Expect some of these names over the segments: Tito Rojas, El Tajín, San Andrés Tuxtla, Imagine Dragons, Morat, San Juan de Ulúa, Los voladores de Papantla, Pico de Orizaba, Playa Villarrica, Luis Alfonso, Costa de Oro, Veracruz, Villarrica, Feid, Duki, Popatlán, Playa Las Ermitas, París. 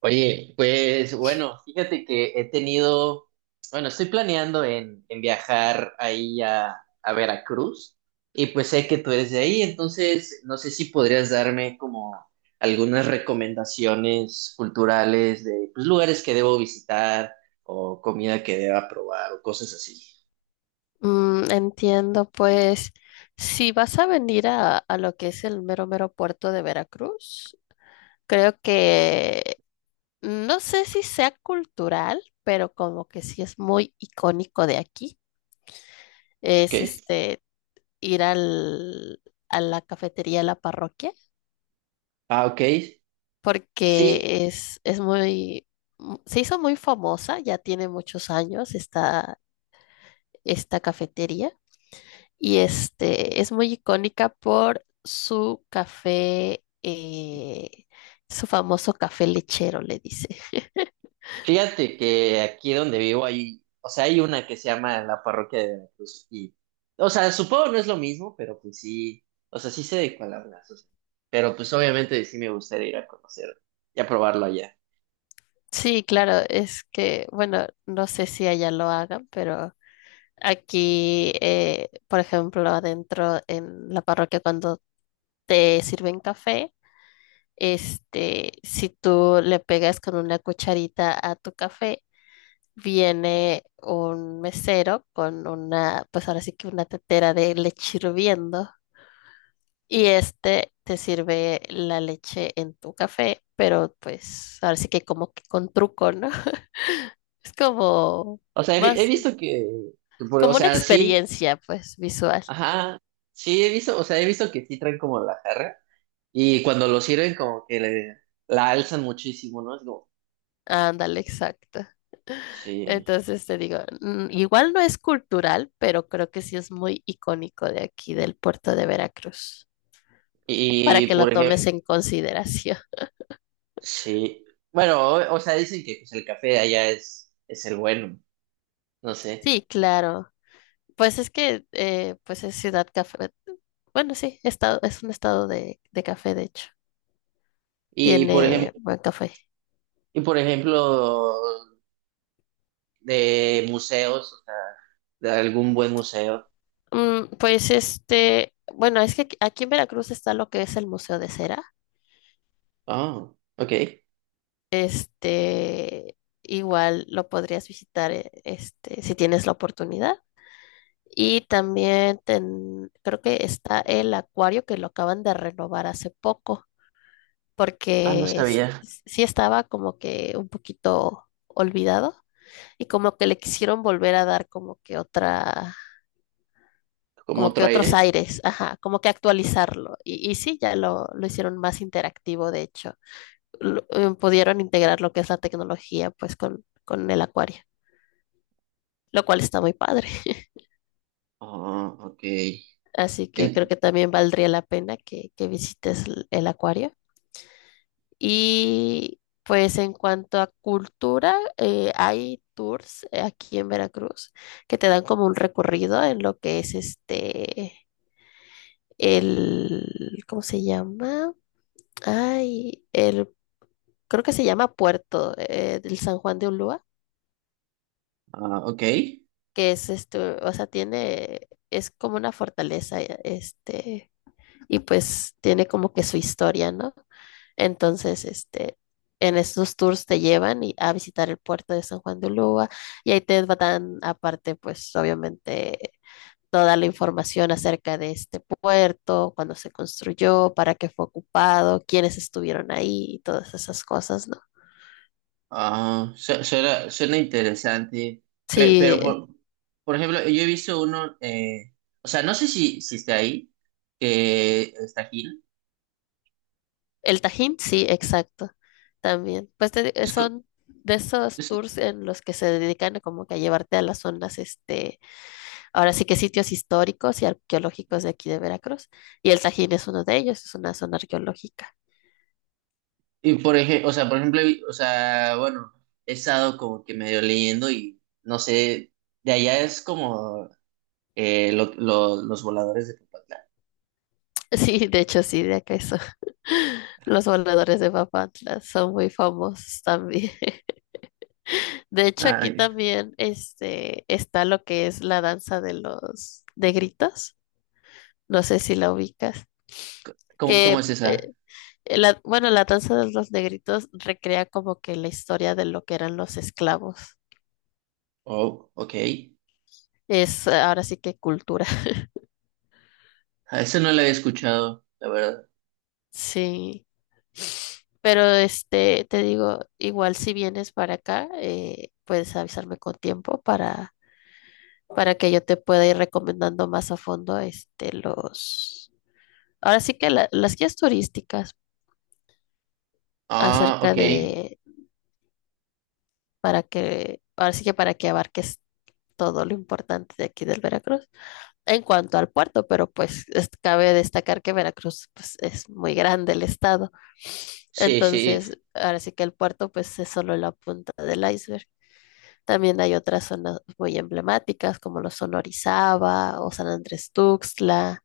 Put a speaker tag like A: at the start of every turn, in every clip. A: Oye, pues bueno, fíjate que he tenido, bueno, estoy planeando en viajar ahí a Veracruz y pues sé que tú eres de ahí, entonces no sé si podrías darme como algunas recomendaciones culturales de pues, lugares que debo visitar o comida que deba probar o cosas así.
B: Entiendo, pues si vas a venir a lo que es el mero mero puerto de Veracruz, creo que no sé si sea cultural, pero como que sí es muy icónico de aquí,
A: ¿Ok?
B: es ir al, a la cafetería de la parroquia,
A: Ah, ok. Sí.
B: porque es muy, se hizo muy famosa, ya tiene muchos años esta, esta cafetería. Y es muy icónica por su café, su famoso café lechero, le dice.
A: Fíjate que aquí donde vivo hay, o sea, hay una que se llama la parroquia de Veracruz y, o sea, supongo no es lo mismo, pero pues sí, o sea, sí sé de cuál hablas, o sea, pero pues obviamente sí me gustaría ir a conocer y a probarlo allá.
B: Sí, claro, es que, bueno, no sé si allá lo hagan, pero aquí, por ejemplo, adentro en la parroquia, cuando te sirven café, si tú le pegas con una cucharita a tu café, viene un mesero con una, pues ahora sí que una tetera de leche hirviendo. Y te sirve la leche en tu café, pero pues ahora sí que como que con truco, ¿no? Es como
A: O sea, he
B: más,
A: visto que, o
B: como una
A: sea, sí,
B: experiencia, pues, visual.
A: ajá, sí he visto, o sea, he visto que sí traen como la jarra y cuando lo sirven como que la alzan muchísimo, ¿no? Es como,
B: Ándale, exacto.
A: sí.
B: Entonces te digo, igual no es cultural, pero creo que sí es muy icónico de aquí, del puerto de Veracruz, para
A: Y
B: que lo
A: por ejemplo,
B: tomes en consideración.
A: sí. Bueno, o sea, dicen que pues, el café de allá es el bueno, no sé.
B: Sí, claro. Pues es que, pues es ciudad café. Bueno, sí, estado, es un estado de café, de hecho.
A: Y por
B: Tiene
A: ejemplo,
B: buen café.
A: y por ejemplo, de museos, o sea, de algún buen museo.
B: Pues bueno, es que aquí en Veracruz está lo que es el Museo de Cera.
A: Oh, ok.
B: Igual lo podrías visitar, si tienes la oportunidad. Y también creo que está el acuario que lo acaban de renovar hace poco,
A: Ah, no
B: porque
A: sabía.
B: sí estaba como que un poquito olvidado y como que le quisieron volver a dar como que otra
A: ¿Cómo
B: como que
A: otro
B: otros
A: aire?
B: aires, ajá, como que actualizarlo. Y sí, ya lo hicieron más interactivo, de hecho. Pudieron integrar lo que es la tecnología, pues, con el acuario, lo cual está muy padre.
A: Ah, ok.
B: Así que creo
A: En-
B: que también valdría la pena que visites el acuario. Y pues en cuanto a cultura, hay tours aquí en Veracruz que te dan como un recorrido en lo que es el, ¿cómo se llama? Ay, el creo que se llama Puerto, del San Juan de Ulúa,
A: ah, ok.
B: que es o sea, tiene, es como una fortaleza, y pues tiene como que su historia, ¿no? Entonces, en estos tours te llevan a visitar el puerto de San Juan de Ulúa y ahí te dan aparte, pues obviamente, toda la información acerca de este puerto, cuándo se construyó, para qué fue ocupado, quiénes estuvieron ahí y todas esas cosas, ¿no?
A: Ah, suena, suena interesante. Pero,
B: Sí,
A: por ejemplo, yo he visto uno, o sea, no sé si está ahí, que está aquí.
B: El Tajín, sí, exacto, también. Pues son de esos tours en los que se dedican a como que a llevarte a las zonas, ahora sí que sitios históricos y arqueológicos de aquí de Veracruz. Y el Tajín es uno de ellos, es una zona arqueológica.
A: Y por ejemplo, o sea, por ejemplo, o sea, bueno, he estado como que medio leyendo y no sé, de allá es como los voladores de Popatlán.
B: Sí, de hecho, sí, de acá eso. Los voladores de Papantla son muy famosos también. De hecho, aquí
A: Ay,
B: también está lo que es la danza de los de gritos. No sé si la ubicas.
A: ¿cómo, cómo
B: Que
A: es esa?
B: eh, bueno, la danza de los negritos recrea como que la historia de lo que eran los esclavos.
A: Oh, ok.
B: Es ahora sí que cultura.
A: A eso no la había escuchado, la verdad.
B: Sí. Pero te digo, igual si vienes para acá, puedes avisarme con tiempo para que yo te pueda ir recomendando más a fondo los, ahora sí que las guías turísticas
A: Ah,
B: acerca
A: ok.
B: de, para que, ahora sí que para que abarques todo lo importante de aquí del Veracruz. En cuanto al puerto, pero pues es, cabe destacar que Veracruz pues, es muy grande el estado.
A: Sí, sí.
B: Entonces, ahora sí que el puerto pues es solo la punta del iceberg. También hay otras zonas muy emblemáticas como lo son Orizaba o San Andrés Tuxtla.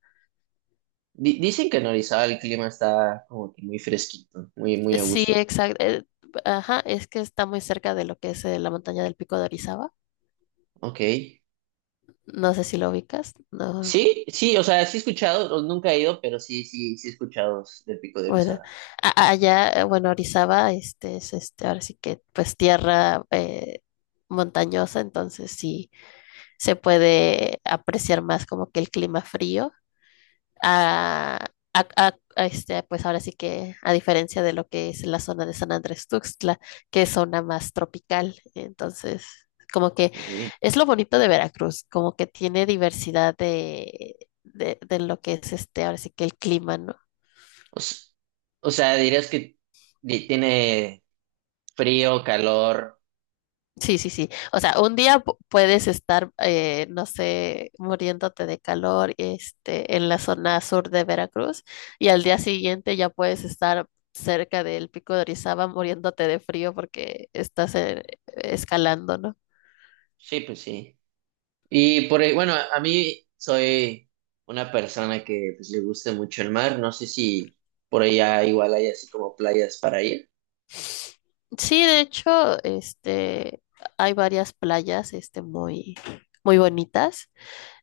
A: Dicen que en Orizaba el clima está como que muy fresquito, muy, muy a
B: Sí,
A: gusto.
B: exacto. Ajá, es que está muy cerca de lo que es la montaña del Pico de Orizaba.
A: Ok.
B: No sé si lo ubicas, no.
A: Sí, sí, o sea, sí he escuchado, o nunca he ido, pero sí, sí, sí he escuchado del Pico de
B: Bueno,
A: Orizaba.
B: allá, bueno, Orizaba, ahora sí que pues tierra montañosa, entonces sí se puede apreciar más como que el clima frío. A, pues ahora sí que, a diferencia de lo que es la zona de San Andrés Tuxtla, que es zona más tropical, entonces como que
A: Ok.
B: es lo bonito de Veracruz, como que tiene diversidad de, de lo que es ahora sí que el clima, ¿no?
A: O, s- o sea, dirías que tiene frío, calor.
B: Sí, sí, sí. O sea, un día puedes estar, no sé, muriéndote de calor, en la zona sur de Veracruz, y al día siguiente ya puedes estar cerca del pico de Orizaba muriéndote de frío porque estás escalando, ¿no?
A: Sí, pues sí. Bueno, a mí soy una persona que pues, le gusta mucho el mar. No sé si por allá igual hay así como playas para ir.
B: Sí, de hecho, hay varias playas, muy, muy bonitas.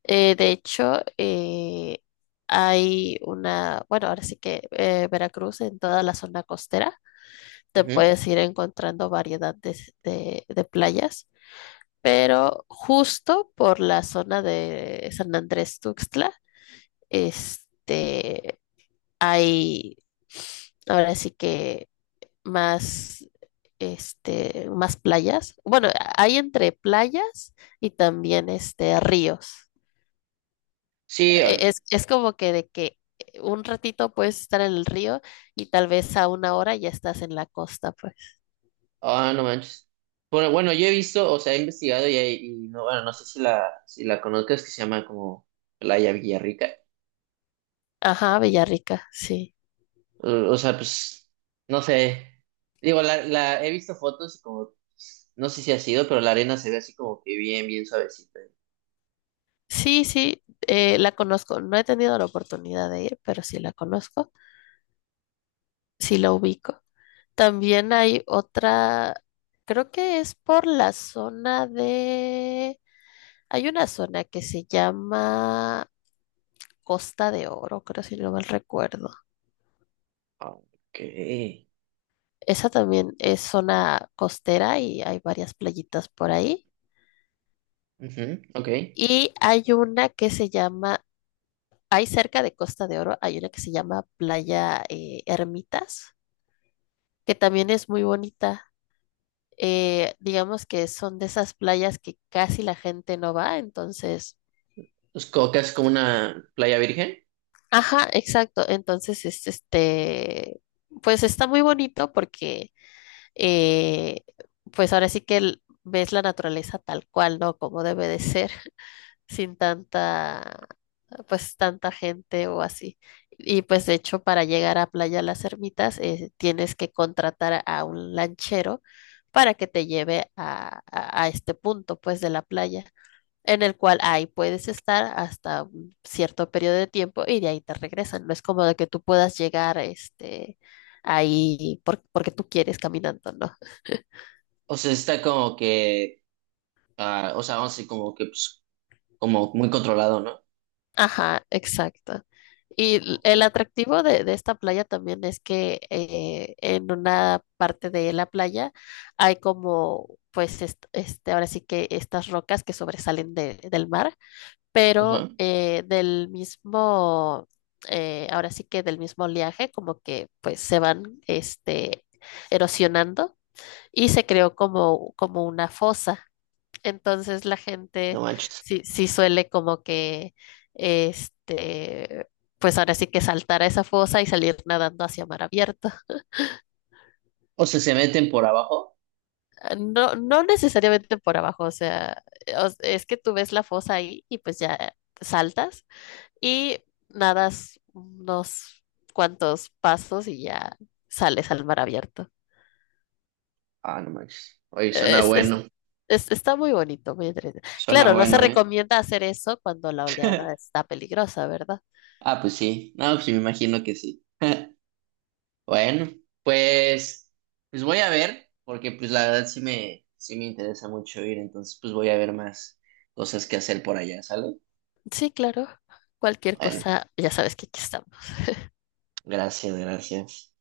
B: De hecho, hay una, bueno, ahora sí que Veracruz en toda la zona costera te
A: Ujú.
B: puedes ir encontrando variedad de, de playas, pero justo por la zona de San Andrés Tuxtla, este, hay ahora sí que más, más playas. Bueno, hay entre playas y también ríos.
A: Sí, ah,
B: Es como que de que un ratito puedes estar en el río y tal vez a una hora ya estás en la costa, pues.
A: ah, no manches. Bueno, bueno, yo he visto, o sea, he investigado y no, bueno, no sé si la conozcas, que se llama como Playa Villarrica.
B: Ajá, Villarrica, sí.
A: O, o sea, pues, no sé. Digo, la he visto fotos y como, pues, no sé si ha sido, pero la arena se ve así como que bien, bien suavecita.
B: Sí, sí, la conozco. No he tenido la oportunidad de ir, pero sí la conozco, sí la ubico. También hay otra, creo que es por la zona de... Hay una zona que se llama Costa de Oro, creo si no mal recuerdo.
A: Ok.
B: Esa también es zona costera y hay varias playitas por ahí.
A: Ujú, ok.
B: Y hay una que se llama, hay cerca de Costa de Oro, hay una que se llama Playa Ermitas, que también es muy bonita. Digamos que son de esas playas que casi la gente no va, entonces,
A: Pues como que es como una playa virgen.
B: ajá, exacto, entonces es pues está muy bonito porque, eh, pues ahora sí que ves la naturaleza tal cual, ¿no? Como debe de ser, sin tanta, pues tanta gente o así. Y pues de hecho para llegar a Playa Las Ermitas tienes que contratar a un lanchero para que te lleve a, a este punto pues de la playa, en el cual ahí puedes estar hasta un cierto periodo de tiempo y de ahí te regresan. No es como de que tú puedas llegar ahí porque tú quieres caminando, ¿no?
A: O sea, está como que, ah, o sea, vamos a decir como que, pues, como muy controlado, ¿no?
B: Ajá, exacto. Y el
A: O-
B: atractivo de esta playa también es que en una parte de la playa hay como, pues, ahora sí que estas rocas que sobresalen del mar pero
A: ajá,
B: del mismo, ahora sí que del mismo oleaje, como que pues se van erosionando y se creó como, como una fosa. Entonces la
A: no
B: gente
A: manches.
B: sí, sí suele como que, este, pues ahora sí que saltar a esa fosa y salir nadando hacia mar abierto.
A: O sea, se meten por abajo.
B: No, no necesariamente por abajo, o sea, es que tú ves la fosa ahí y pues ya saltas y nadas unos cuantos pasos y ya sales al mar abierto.
A: Ah, no manches. Oye, suena
B: Es, es-
A: bueno.
B: está muy bonito, muy entretenido.
A: Suena
B: Claro, no se
A: bueno, ¿eh?
B: recomienda hacer eso cuando la oleada está peligrosa, ¿verdad?
A: Ah, pues sí. No, pues me imagino que sí. Bueno, pues, pues voy a ver, porque pues la verdad sí me interesa mucho ir, entonces pues voy a ver más cosas que hacer por allá, ¿sale?
B: Sí, claro. Cualquier
A: Bueno,
B: cosa, ya sabes que aquí estamos.
A: gracias, gracias.